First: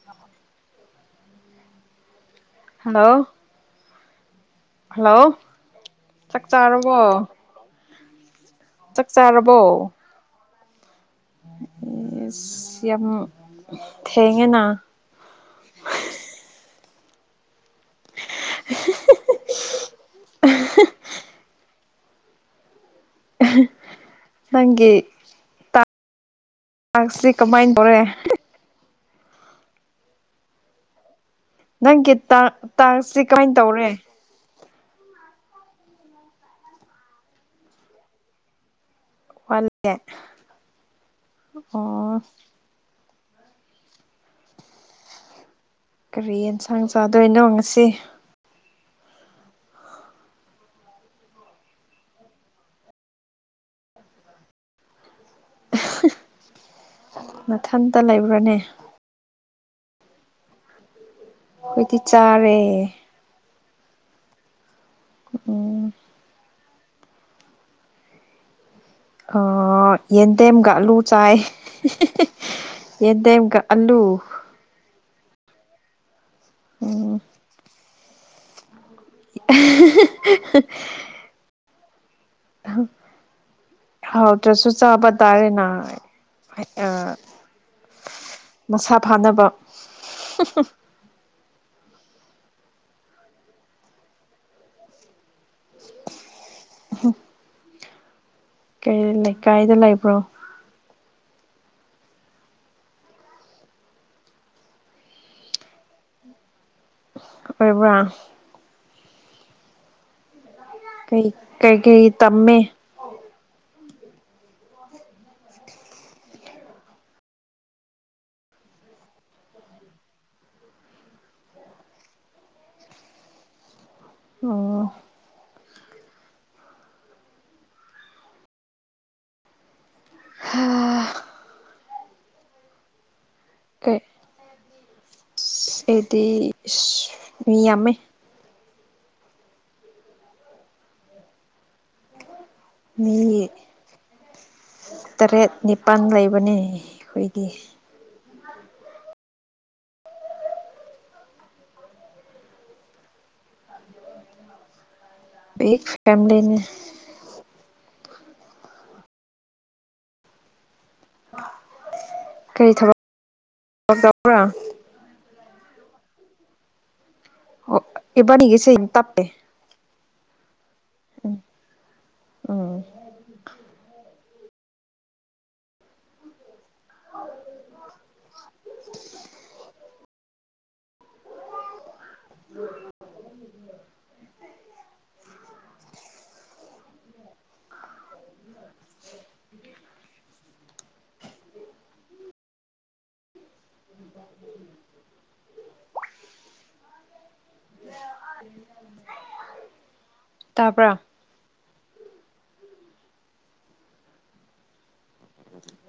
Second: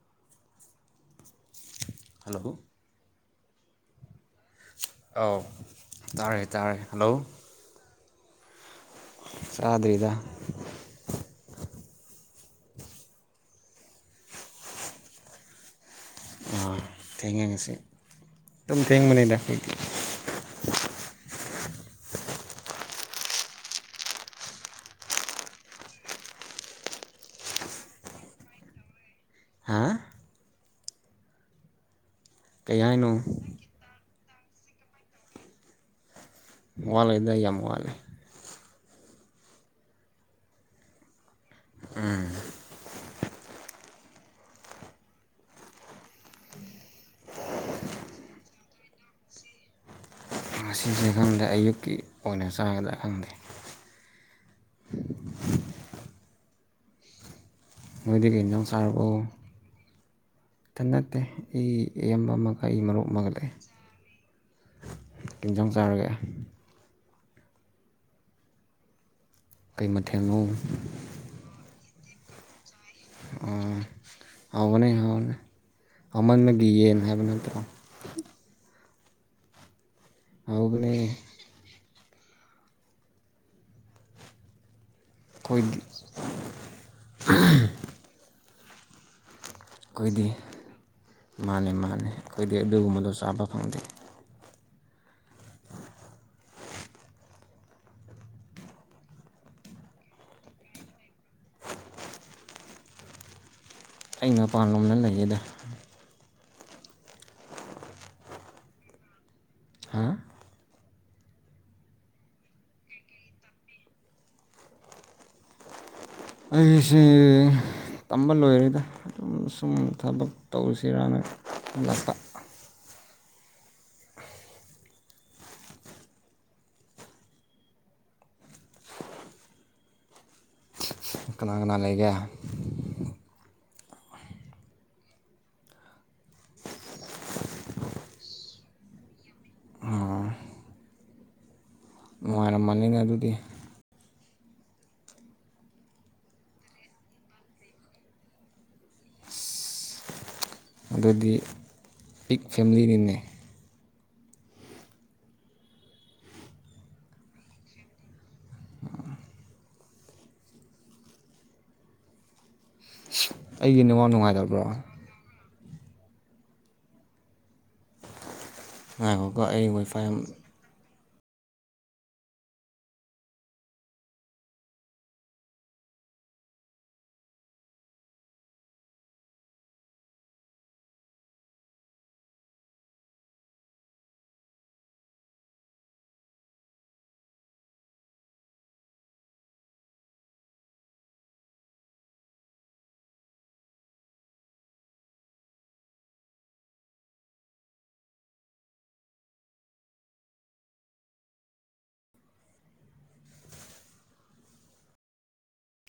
[unintelligible] Hello hello hello ꯑꯧ ꯇꯥꯔꯦ ꯆꯥꯛ ꯇꯥꯔꯦ ꯍꯜꯂꯣ ꯆꯥꯔꯕꯣ ꯆꯥꯛ ꯆꯥꯗ꯭ꯔꯤꯗ ꯏꯁ ꯌꯥꯝ ꯊꯦꯡꯉꯦꯅ ꯊꯦꯡꯉꯦ ꯉꯁꯤ ꯑꯗꯨꯝ ꯊꯦꯡꯕꯅꯤꯗ ꯑꯩꯗꯤ UNINTELLIGIBLE ꯅꯪꯒꯤ ꯆꯥꯛꯁꯤ ꯀꯃꯥꯏꯅ ꯇꯧꯔꯦ ꯍꯥ ꯅꯪꯒꯤ ꯀꯩ ꯍꯥꯏꯅꯣ ꯇꯥꯛꯋꯁꯤ ꯀꯃꯥꯏꯅ ꯇꯧꯔꯦ ꯋꯥꯠꯂꯗ ꯌꯥꯝ ꯋꯥꯠꯂꯦ ꯋꯥꯠꯂꯤꯌꯦ ꯑꯣ ꯀꯔꯤ ꯌꯦꯟꯁꯥꯡ ꯆꯥꯗꯣꯏꯅꯣ ꯉꯁꯤ ꯉꯁꯤꯁꯦ ꯈꯪꯗꯦ ꯑꯌꯨꯛꯀꯤ ꯑꯣꯏꯅ ꯆꯥꯒꯗ꯭ꯔꯥ ꯈꯪꯗꯦ [inaudible] ꯃꯊꯪ ꯃꯣꯏꯗꯗꯒꯤ ꯍꯤ ꯁꯥꯔꯕꯨ ꯅꯠꯇꯦ ꯑꯩ ꯑꯩꯈꯣꯏꯗꯤ ꯑꯌꯥꯝꯕ ꯆꯥꯔꯦ ꯑꯃꯒ ꯑꯩ ꯃꯔꯨꯞ ꯑꯃꯒꯠꯂꯛꯑꯦ ꯀꯩ ꯌꯦꯟꯁꯥꯡ ꯎꯝ ꯆꯥꯔꯒꯦ ꯀꯩ ꯃꯊꯦꯜꯅꯣ ꯌꯦꯟꯗꯦꯝ ꯑꯂꯨ ꯆꯥꯏ ꯌꯦꯟꯗꯦꯝ ꯀ ꯑꯂꯨ ꯍꯥꯎꯕꯅꯦ ꯍꯥꯎꯕꯅꯦ ꯑꯃꯟꯅꯒꯤꯌꯦꯅ ꯎꯝ ꯍꯥꯏꯕ ꯅꯠꯇ꯭ꯔꯣ ꯍꯥꯎꯕꯅꯦ [inaudible] ꯍꯥꯎ ꯇꯁꯨ ꯆꯕ ꯇꯔꯦꯅ ꯑꯩꯈꯣꯏꯗꯤ ꯃꯁꯥ ꯐꯥꯅꯕ ꯑꯩꯈꯣꯏꯗꯤ ꯃꯥꯂ ꯃꯥꯅꯤ ꯑꯩꯈꯣꯏꯗꯤ ꯑꯗꯨꯒꯨꯝꯕꯗꯣ ꯆꯥꯕ ꯐꯪꯗꯦ [inaudible] ꯀꯩ ꯂꯩꯀꯥꯏꯗ ꯂꯩꯕ꯭ꯔꯣ ꯑꯩ ꯃꯄꯥꯟ ꯂꯣꯝꯗ ꯂꯩꯌꯦꯗꯥ ꯑꯣꯏꯕ꯭ꯔꯥ ꯍꯥ ꯀꯩ ꯀꯩ ꯀꯩ ꯇꯝꯃꯦ ꯑꯩꯁꯦ ꯇꯝꯕ ꯂꯣꯏꯔꯦꯗ ꯑꯗꯨꯝ ꯁꯨꯝ ꯊꯕꯛ ꯇꯧꯁꯤꯔꯅ ꯍꯂꯛꯄ ꯑꯣ ꯀꯅꯥ ꯀꯅꯥ ꯂꯩꯒꯦ ꯑꯗꯨꯗꯤ ꯃꯤ ꯌꯥꯝꯃꯦ ꯃꯣꯏꯔꯅꯤ ꯃꯤ ꯇꯔꯦꯠ ꯅꯤꯄꯥꯜ ꯂꯩꯕꯅꯦ ꯑꯩꯈꯣꯏꯒꯤ ꯑꯗꯨꯗꯤ ꯄꯤꯛ ꯐꯦꯂꯤꯅꯤꯅꯦ [inaudible] ꯀꯔꯤ ꯊꯕꯛ ꯑꯩꯒꯤ ꯅꯨꯡꯋꯥꯛ ꯇꯧꯕ꯭ꯔꯥ ꯅꯨꯡꯉꯥꯏꯇꯕ꯭ꯔꯣ [inaudible] ꯉꯥꯏꯒꯒ ꯑꯩ ꯋꯥꯏꯐꯥꯏ ꯌꯥꯝ ꯎꯝ ꯎꯝ [unintelligible] ꯎꯝ [unintelligible] ꯇꯥꯕꯔꯥ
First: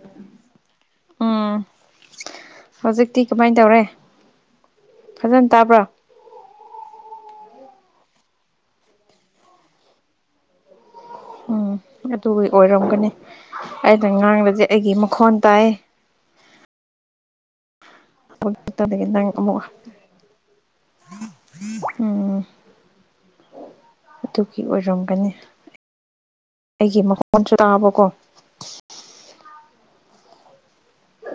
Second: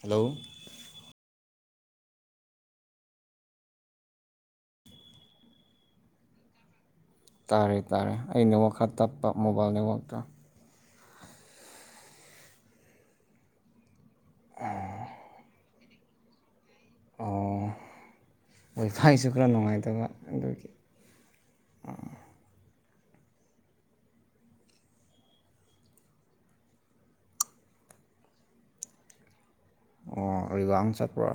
ꯍꯜꯂꯣ ꯎꯝ ꯍꯧꯖꯤꯛꯇꯤ ꯀꯃꯥꯏꯅ ꯇꯧꯔꯦ ꯐꯖꯅ ꯇꯥꯕ꯭ꯔꯣ ꯇꯥꯔꯦ ꯇꯥꯔꯦ ꯑꯩꯅ ꯋꯥ ꯈꯔ ꯇꯞꯄ ꯃꯣꯕꯥꯏꯜ ꯅꯦꯠꯋꯥꯛꯇꯣ ꯎꯝ ꯑꯗꯨꯒꯤ ꯑꯣꯏꯔꯝꯒꯅꯤ ꯑꯩꯅ ꯉꯥꯡꯕꯗꯤꯦ ꯑꯩꯒꯤ ꯃꯈꯣꯟ ꯇꯥꯏꯌꯦ ꯑꯣ ꯍꯣꯏ ꯅꯪ ꯊꯥꯏꯁꯨ ꯈꯔ ꯑꯃꯨꯛ ꯅꯨꯡꯉꯥꯏꯇꯕ ꯑꯗꯨꯒꯤ ꯎꯝ ꯑꯗꯨꯒꯤ ꯑꯣꯏꯔꯝꯒꯅꯤ ꯑꯩꯒꯤ ꯃꯈꯣꯟꯁꯨ ꯇꯥꯕꯀꯣ ꯑꯣ ꯑꯕꯥꯡ ꯆꯠꯄ꯭ꯔꯣ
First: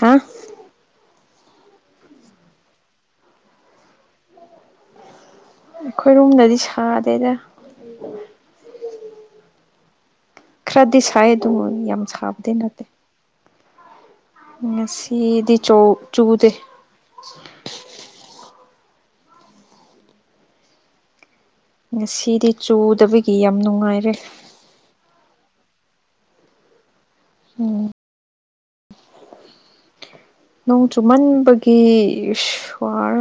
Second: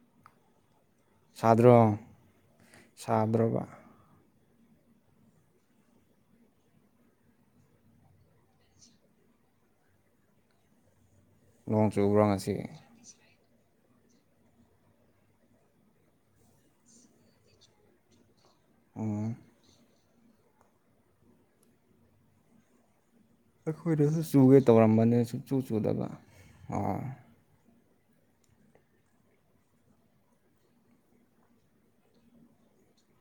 ꯍꯥꯥ ꯁꯥꯗ꯭ꯔꯣ ꯁꯥꯗ꯭ꯔꯣꯕ ꯑꯩꯈꯣꯏꯔꯣꯝꯗꯗꯤ ꯁꯥꯗꯦꯗ ꯈꯔꯗꯤ ꯁꯥꯏꯗ ꯅꯣꯡ ꯌꯥꯝ ꯆꯨꯕ꯭ꯔꯣ ꯉꯁꯤ ꯁꯥꯕꯗꯤ ꯅꯠꯇꯦ ꯉꯁꯤꯗꯤ ꯆꯧ ꯆꯨꯗ ꯑꯣ ꯉꯁꯤꯗꯤ ꯆꯨꯗꯕꯤ ꯑꯩꯈꯣꯏꯗꯁꯨ ꯆꯨꯒꯦ ꯇꯧꯔꯝꯕꯅꯦ ꯁꯨꯛ ꯆꯨ ꯆꯨꯗꯕ ꯑ ꯎꯝ ꯅꯣꯡ ꯆꯨꯝꯃꯟꯕꯒꯤ ꯁ꯭ ꯋꯥꯔ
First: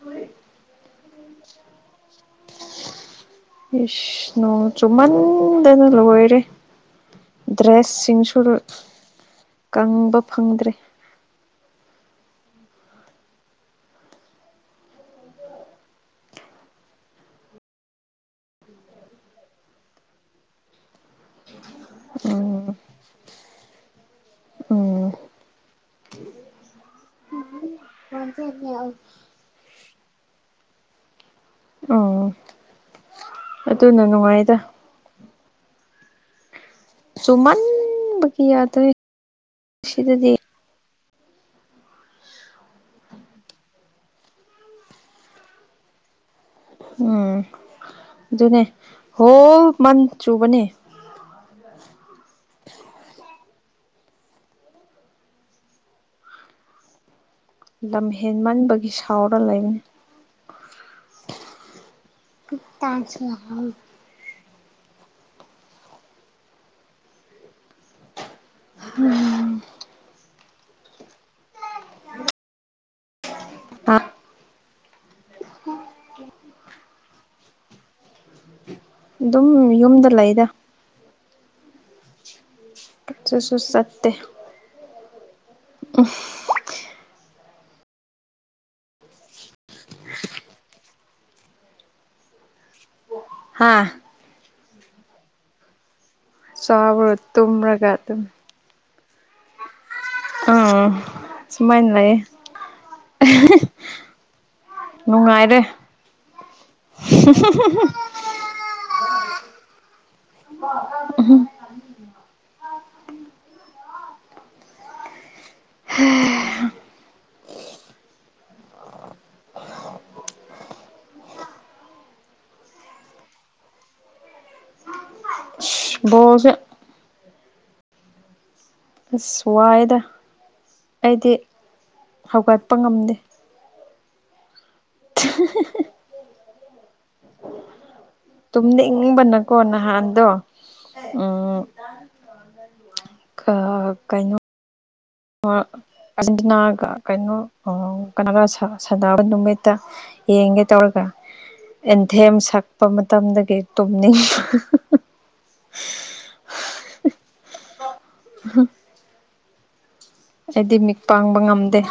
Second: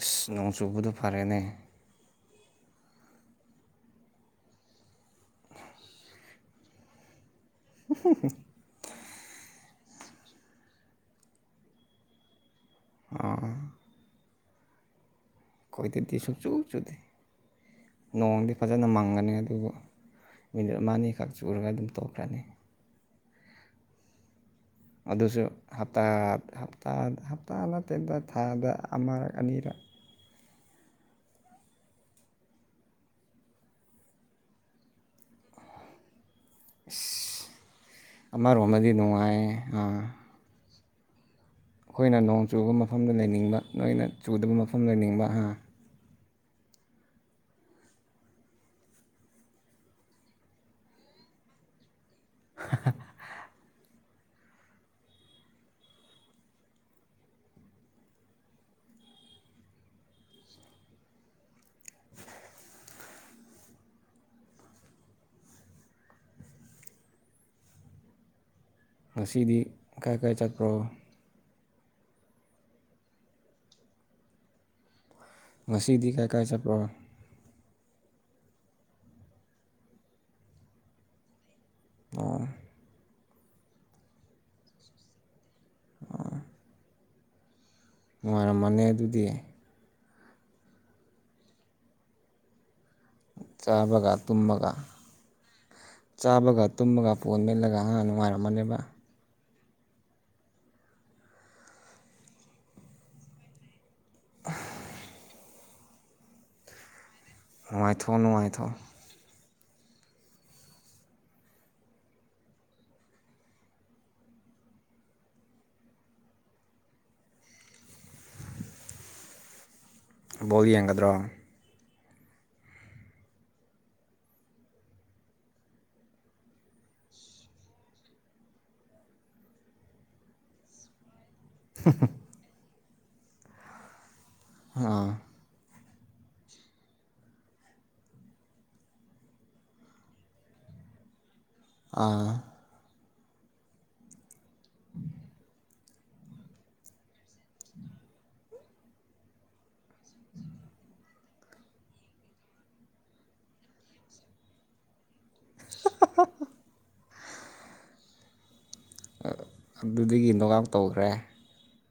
ꯑꯁ ꯅꯣꯡ ꯆꯨꯕꯗꯣ ꯐꯔꯦꯅꯦ ꯏꯁꯅꯨ ꯆꯨꯝꯃꯟꯗꯅ ꯂꯣꯏꯔꯦ ꯗ꯭ꯔꯦꯁꯁꯤꯡꯁꯨ ꯀꯪꯕ ꯐꯪꯗ꯭ꯔꯦ ꯑ ꯑꯩꯈꯣꯏꯗꯗꯤ ꯁꯨꯡꯛꯆꯨ ꯆꯨꯗꯦ ꯅꯣꯡꯗꯤ ꯐꯖꯅ ꯃꯪꯒꯅꯤ ꯑꯗꯨꯕꯨ ꯃꯤꯅꯤꯠ ꯑꯃ ꯑꯅꯤꯈꯛ ꯆꯨꯔꯒ ꯑꯗꯨꯝ ꯇꯣꯛꯈ꯭ꯔꯅꯤ ꯎꯝ ꯎꯝ ꯑꯗꯨꯁꯨꯇꯥ ꯍꯞꯇꯥ ꯅ ꯇꯦꯟꯗ ꯊꯥꯗ ꯑꯃꯔꯛ ꯑꯅꯤꯔꯛ ꯑꯣ ꯑꯗꯨꯅ ꯅꯨꯡꯉꯥꯏꯗ ꯁꯨꯃꯥꯟꯕ ꯑꯃꯔꯣꯝꯗꯗꯤ ꯅꯨꯡꯉꯥꯏꯌꯦ ꯑꯥ ꯑꯗꯨꯗꯗꯤ ꯑꯩꯈꯣꯏꯅ ꯅꯣꯡ ꯆꯨꯕ ꯃꯐꯝꯗ ꯂꯩꯅꯤꯡꯕ ꯅꯣꯏꯅ ꯆꯨꯗꯕ ꯃꯐꯝꯗ ꯂꯩꯅꯤꯡꯕ ꯑ ꯎꯝ ꯑꯗꯨꯅꯦ ꯍꯣꯜ ꯃꯟ ꯆꯨꯕꯅꯦ [inaudible] ꯂꯝ ꯍꯦꯟꯃꯟꯕꯒꯤ ꯁꯥꯎꯔ ꯂꯩꯕꯅꯤ [inaudible] ꯊꯦꯡꯁ ꯃꯝ ꯉꯁꯤꯗꯤ ꯀꯥꯏ ꯀꯥꯏ ꯆꯠꯄ꯭ꯔꯣ ꯇ ꯉꯁꯤꯗꯤ ꯀꯥꯏꯀꯥꯏ ꯆꯠꯄꯣ ꯑꯗꯨꯝ ꯌꯨꯝꯗ ꯂꯩꯗ ꯑꯥ ꯄ ꯁꯣ ꯁꯠꯇ ꯎꯝ ꯅꯨꯡꯉꯥꯏꯔꯝꯃꯅꯤ ꯑꯗꯨꯗꯤ ꯍꯥ ꯆꯥꯕꯒ ꯇꯨꯝꯃꯒ ꯆꯥꯕꯒ ꯇꯨꯝꯃꯒ ꯆꯥꯕ꯭ꯔ ꯄꯣꯟ ꯃꯦꯠꯂꯒ ꯇꯨꯝꯔꯒ ꯑꯉꯥꯡ ꯑꯗꯨꯝ ꯅꯨꯡꯉꯥꯏꯔꯝꯃꯅꯦꯕ ꯑꯥ ꯁꯨꯃꯥꯏꯅ ꯂꯩꯌꯦ ꯅꯨꯡꯉꯥꯏꯔꯦ ꯅꯨꯡꯉꯥꯏꯊꯣ ꯅꯨꯡꯉꯥꯏꯊꯣ ꯎꯝ ꯍ ꯕꯧ ꯌꯦꯡꯒꯗ꯭ꯔꯣ ꯕ ꯑꯁ ꯋꯥꯏꯗ ꯑꯩꯗꯤ ꯍꯧꯒꯠꯄ ꯉꯝꯗꯦ ꯑꯥ [unintelligible] ꯇꯨꯝꯅꯤꯡꯕꯅꯀꯣ ꯅꯍꯥꯟꯗꯣ ꯎꯝ ꯑꯥ ꯑ ꯀꯩꯅꯣ ꯑꯥꯔꯖꯦꯟꯇꯤꯅꯥꯒ ꯀꯩꯅꯣ ꯀꯅꯥꯒꯥ ꯁꯥ ꯁꯅꯕ ꯅꯨꯃꯤꯠꯇ ꯌꯦꯡꯒꯦ ꯇꯧꯔꯒ ꯑꯦꯟꯊꯦꯝ ꯁꯛꯄ ꯃꯇꯝꯗꯒꯤ ꯇꯨꯝꯅꯤꯡ [unintelligible] ꯑꯗꯨꯗꯒꯤ ꯅꯣꯛꯑꯥꯎꯠ ꯇꯧꯈ꯭ꯔꯦ ꯕ ꯉꯝꯗ‌ꯦ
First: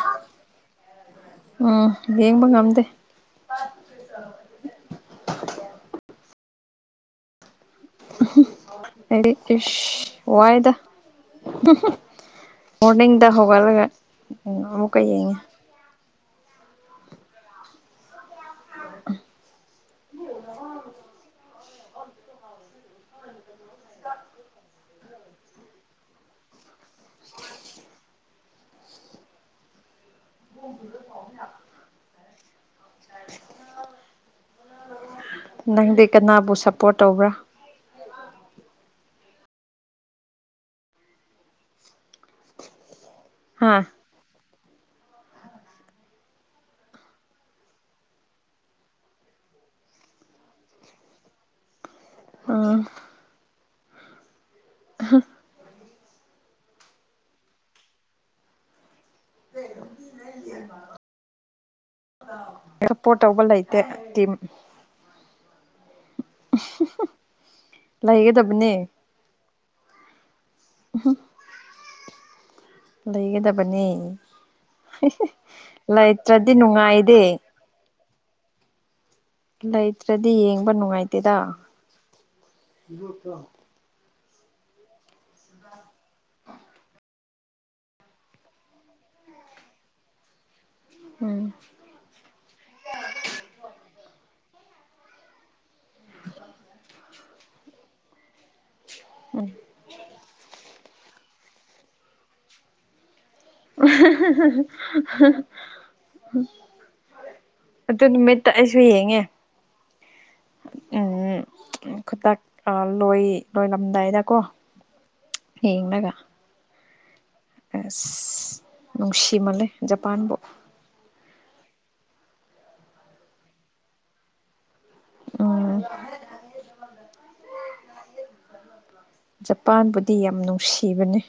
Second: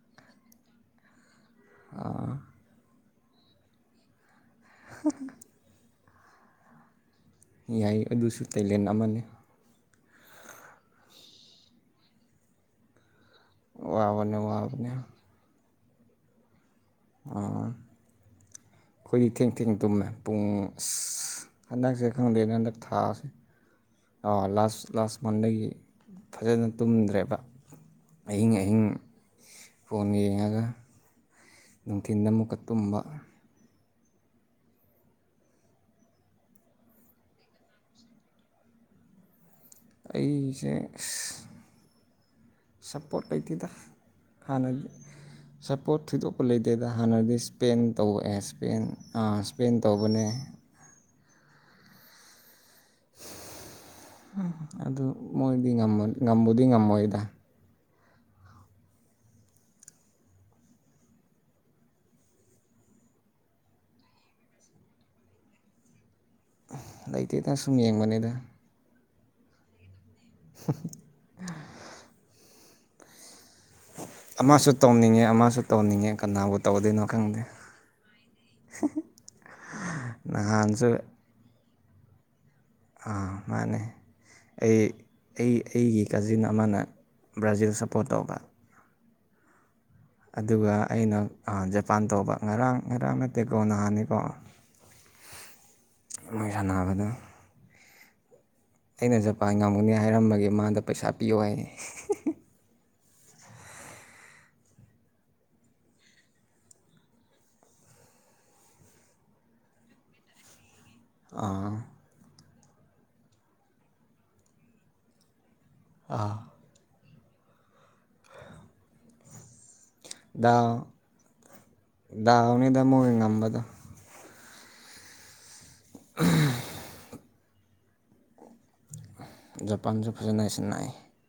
ꯎꯝ ꯌꯦꯡꯕ ꯉꯝꯗꯦ [unintelligible] ꯌꯥꯏ ꯑꯗꯨꯁꯨ ꯇꯦꯂꯦꯟ ꯑꯃꯅꯤ ꯑꯩꯗꯤ ꯏꯁ ꯋꯥꯏꯗ ꯃꯣꯔꯅꯤꯡꯗ ꯍꯧ ꯒꯠꯂꯒ ꯋꯥꯕꯅꯦ ꯋꯥꯕꯅꯦ ꯑꯃꯨꯛꯀ ꯌꯦꯡꯉꯦ ꯑꯣ ꯑꯩꯣꯏ ꯊꯦꯡ ꯊ ꯇꯨꯝꯃꯦ ꯄꯨꯡ ꯑꯁ ꯍꯟꯗꯛꯁꯦ ꯈꯪꯗꯦ ꯍꯟꯗꯛ ꯊꯥꯥꯁꯦ ꯑ ꯂꯥꯁ ꯂꯥꯁ ꯃꯟꯗꯒꯤ ꯐꯖꯅ ꯇꯨꯝꯗ꯭ꯔꯦꯕ ꯑꯍꯤꯡ ꯑꯍꯤꯡ ꯐꯣꯟ ꯌꯦꯡꯉꯒ ꯅꯨꯡꯊꯤꯟꯗ ꯃꯨꯛꯀꯠ ꯇꯨꯝꯕ ꯌꯥ ꯅꯪꯗꯤ ꯀꯅꯥꯕꯨ ꯁꯞꯄꯣꯔꯠ ꯇꯧꯕ꯭ꯔꯥ ꯑꯩꯁꯦ ꯁꯞꯄꯣꯔꯠ ꯂꯩꯇꯦꯗ ꯍꯥ ꯍꯥꯟꯅꯒꯤ ꯁꯄꯣꯔꯠ ꯊꯣꯏꯗꯣꯛꯄ ꯂꯩꯇꯦꯗ ꯍꯥꯟꯅꯗꯤ ꯁꯄꯦꯟ ꯇꯧꯑꯦ ꯁꯄꯦꯟ ꯁꯄꯦꯟ ꯇꯧꯕꯅꯦ ꯎꯝ ꯑꯗꯨ ꯃꯣꯏꯗꯤ ꯉꯕꯨꯗꯤ ꯉꯝꯃꯣꯏꯗ [unintelligible] [inaudible] ꯁꯄꯣꯔꯠ ꯇꯧꯕ ꯂꯩꯇꯦ ꯇꯤꯝ [unintelligible] ꯂꯩꯇꯦꯗ ꯁꯨꯝ ꯌꯦꯡꯕꯅꯤꯗ ꯎꯝ ꯍꯝ ꯂꯩꯒꯗꯝ ꯕꯅꯤ ꯑꯃꯁꯨ ꯇꯧꯅꯤꯡꯉꯦ ꯑꯃꯁꯨ ꯇꯧꯅꯤꯡꯉꯦ ꯂꯩꯇ꯭ꯔꯗꯤ ꯀꯅꯥꯕꯨ ꯇꯧꯗꯣꯏꯅꯣ ꯅꯨꯡꯉꯥꯏꯗꯦ ꯈꯪꯗꯦ ꯂꯩꯇ꯭ꯔꯗꯤ ꯌꯦꯡꯕ ꯅꯍꯥꯟꯁꯨ ꯅꯨꯡꯉꯥꯏꯇꯦꯗ ꯑꯥ ꯃꯥꯅꯦ ꯑꯩ ꯑꯩ ꯑꯩꯒꯤ ꯀꯖꯤꯟ ꯑꯃꯅ ꯕ꯭ꯔꯥꯖꯤꯜ ꯁꯞꯄꯣꯔꯠ ꯇꯧꯕ ꯑꯗꯨꯒ ꯑꯩꯅ ꯎꯝ ꯑ ꯖꯥ ꯄꯥꯟꯇꯧꯕ ꯉꯔꯥꯡ ꯉꯔꯥꯡ ꯅꯠꯇꯦꯀꯣ ꯅꯍꯥꯟꯅ‌‌ꯦꯀꯣ ꯃꯣꯏ ꯁꯥꯟꯅꯕꯗ ꯑꯩꯅ ꯖꯄꯥꯟ ꯉꯝꯒꯨꯅꯤ ꯍꯥꯏꯔꯃꯒꯦ ꯃꯥꯗ ꯄꯩꯁꯥ ꯄꯤꯌꯣ ꯍꯥꯏ [unintelligible] ꯑꯗꯨ ꯅꯨꯃꯤꯠꯇ ꯑꯩꯁꯨ ꯌꯦꯡꯉꯦ ꯎꯝ ꯑꯥ ꯈꯨꯗꯛ ꯂꯣꯏ ꯂꯣꯏꯂꯝꯗꯥꯏꯗꯀꯣ ꯌꯦꯡꯂꯡꯒ ꯑꯥ ꯑꯁ ꯅꯨꯡꯁꯤꯃꯂꯦ ꯖꯄꯥꯟꯕꯨ ꯗꯥꯥꯎꯅꯤꯗ ꯃꯣ ꯉꯝꯕꯗ ꯎꯝ [unintelligible] ꯖꯄꯥꯟꯁꯨ ꯖꯄꯥꯟꯕꯨꯗꯤ ꯌꯥꯝ ꯐꯖꯅ ꯁꯥꯟꯅꯩ ꯅꯨꯡꯁꯤꯕꯅꯦ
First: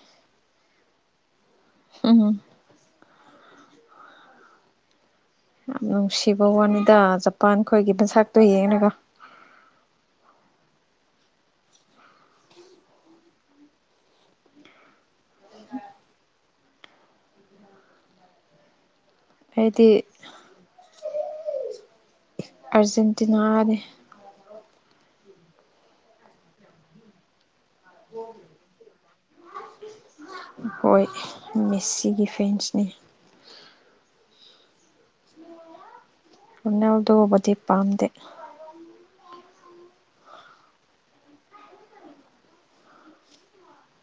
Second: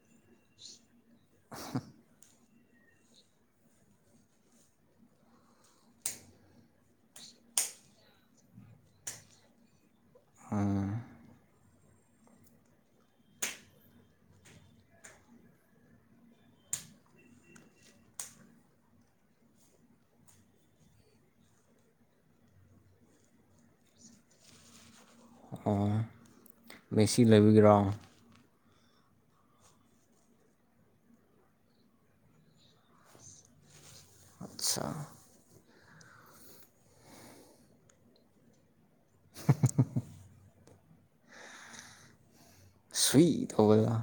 ꯎꯝ ꯌꯥꯝ ꯅꯨꯡꯁꯤꯕ ꯋꯥꯅꯤꯗ ꯖꯄꯥꯟ ꯈꯣꯏꯒꯤ ꯕꯟꯁꯥꯛꯇꯣ ꯌꯦꯡꯉꯒ ꯎꯝ ꯑꯩꯗꯤ ꯑꯔꯖꯦꯟꯇꯤꯅꯥꯅꯤ ꯑꯣ ꯃꯦꯁꯤ ꯂꯩꯕꯤꯒꯔꯣ ꯍꯣꯏ ꯃꯦꯁꯤꯒꯤ ꯐꯦꯟꯁꯅꯦ ꯑꯆꯥꯥ [unintelligible] ꯃꯟꯅꯎꯗꯣꯕꯗꯤꯤ ꯄꯝꯗꯦ [unintelligible] ꯁꯨꯏ ꯇꯧꯕꯗ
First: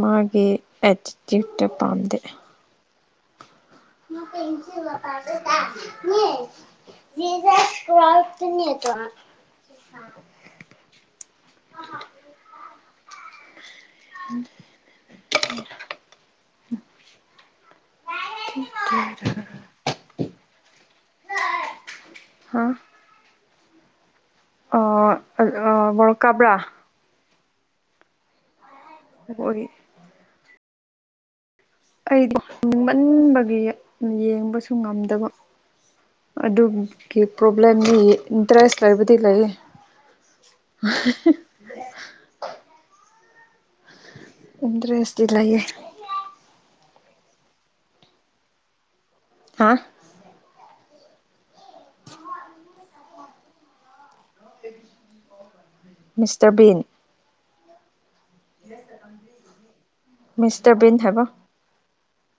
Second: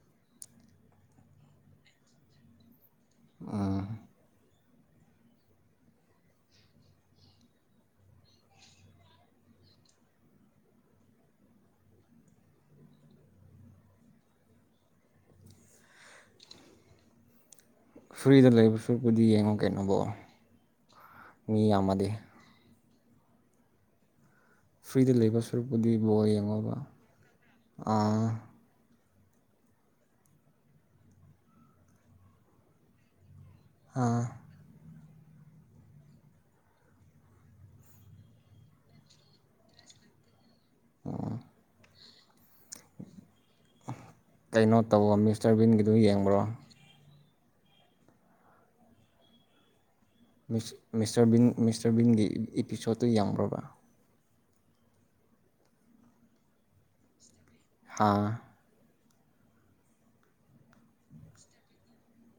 ꯃꯥꯒꯤ ꯑꯦ ꯆꯤꯇ ꯄꯥꯝꯗꯦ ꯑꯥꯝ ꯀꯁꯤꯄꯔꯦ ꯀ ꯃꯤ [inaudible] [inaudible] ꯫ [inaudible] ꯐ꯭ꯔꯤꯗ ꯂꯩꯕ ꯁꯔꯨꯛꯄꯨꯗꯤ ꯌꯦꯡꯉꯨ ꯀꯩꯅꯣ ꯕꯣꯜ ꯃꯤ ꯌꯥꯝꯃꯗꯤ꯫ ꯍꯥꯥ꯫ ꯑꯥ ꯐ꯭ꯔꯤꯗ ꯂꯩꯕ ꯑꯥ ꯁꯔꯨꯛꯄꯨꯗꯤ ꯋꯥꯔꯜ ꯕꫭꯜ ꯀꯞꯔꯥ ꯌꯦꯡꯉꯣꯕ꯫ [inaudible] ꯑꯩꯗꯨ ꯍꯟꯅꯤꯡꯃꯟꯕꯒꯤ ꯑꯥ ꯌꯦꯡꯕꯁꯨ ꯉꯝꯗꯕ꯫ ꯑꯗꯨꯒꯤ ꯄ꯭ꯔꯣꯕ꯭ꯂꯦꯝꯅꯤ ꯏꯟꯇꯔꯦꯁ ꯂꯩꯕꯗꯤ ꯂꯩꯌ‌ꯦ꯫ ꯫ [inaudible] ꯀꯩꯅꯣ ꯇꯧꯑꫭ ꯏꯟꯇꯔꯦꯁꯇꯤ ꯂꯩꯌꯦ ꯃꯤꯁꯇꯔꯕꯤꯟꯒꯤꯗꯨ ꯌꯦꯡꯕ꯭ꯔꯣ꯫ ꯍꯥꯥ꯫ ꯃꯤꯁꯇꯔ ꯕꯤꯟ ꯃꯤꯁꯇꯔ ꯕꯤꯟꯒꯤ ꯏꯄꯤꯁꯣꯠꯇꯨ ꯌꯥꯝꯕ ꯒ꯭ꯔꯥꯕ꯫ ꯃꯤꯁꯇꯔ ꯕꯤꯟ ꯍꯥꯥ ꯃꯤꯁꯔ ꯕꯤꯟ ꯍꯥꯢꯕ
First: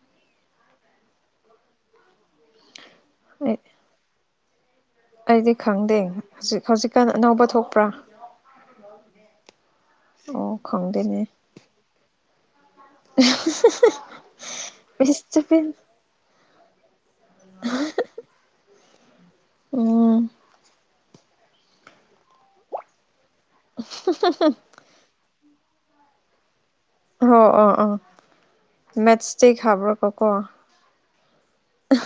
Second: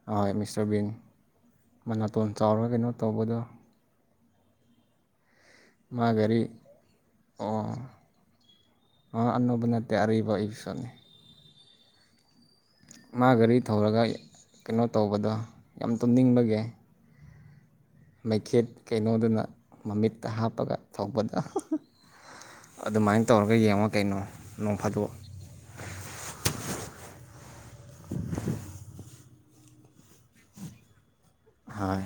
ꯍꯣꯏ ꯃꯤꯁꯇꯔ ꯕꯤꯟ ꯃꯅꯥꯇꯣꯟ ꯆꯥꯎꯔ ꯀꯩꯅꯣ ꯇꯧꯕꯗꯣ ꯑꯩ ꯑꯩꯗꯤ ꯈꯪꯗꯦ ꯃꯥ ꯒꯥꯔꯤ ꯍꯧꯖꯤꯛ ꯍꯧꯖꯤꯛꯀꯥꯟ ꯑꯅꯧꯕ ꯑꯣ ꯊꯣꯛꯄ꯭ꯔꯥ ꯑꯅꯧꯕ ꯅꯠꯇꯦ ꯑꯔꯤꯕ ꯑꯣ ꯏꯄꯤꯁꯣꯠꯅꯤ ꯈꯪꯗꯦꯅꯦ ꯃꯥ ꯒꯥꯔꯤ ꯊꯧꯔꯒ ꯀꯩꯅꯣ ꯇꯧꯕꯗꯣ ꯃꯤꯁꯇꯔ ꯌꯥꯝ ꯇꯨꯝꯅꯤꯡꯕꯒꯤ ꯎ [inaudible] ꯃꯩꯈꯦꯠ ꯀꯩꯅꯣꯗꯨꯅ ꯃꯃꯤꯠꯇ ꯍꯥꯞꯄꯒ ꯊꯧꯕꯗ ꯑꯗꯨꯃꯥꯏꯅ ꯇꯧꯔꯒ ꯌꯦꯡꯉ ꯀꯩꯅꯣ ꯅꯣꯡ ꯐꯥꯗꯣꯛ ꯍꯣ ꯑꯥ ꯑꯥ ꯃꯦꯠꯁꯇꯦꯛ ꯍꯥꯕ꯭ꯔꯣꯀꯣ ꯀꯣ ꯍꯣꯏ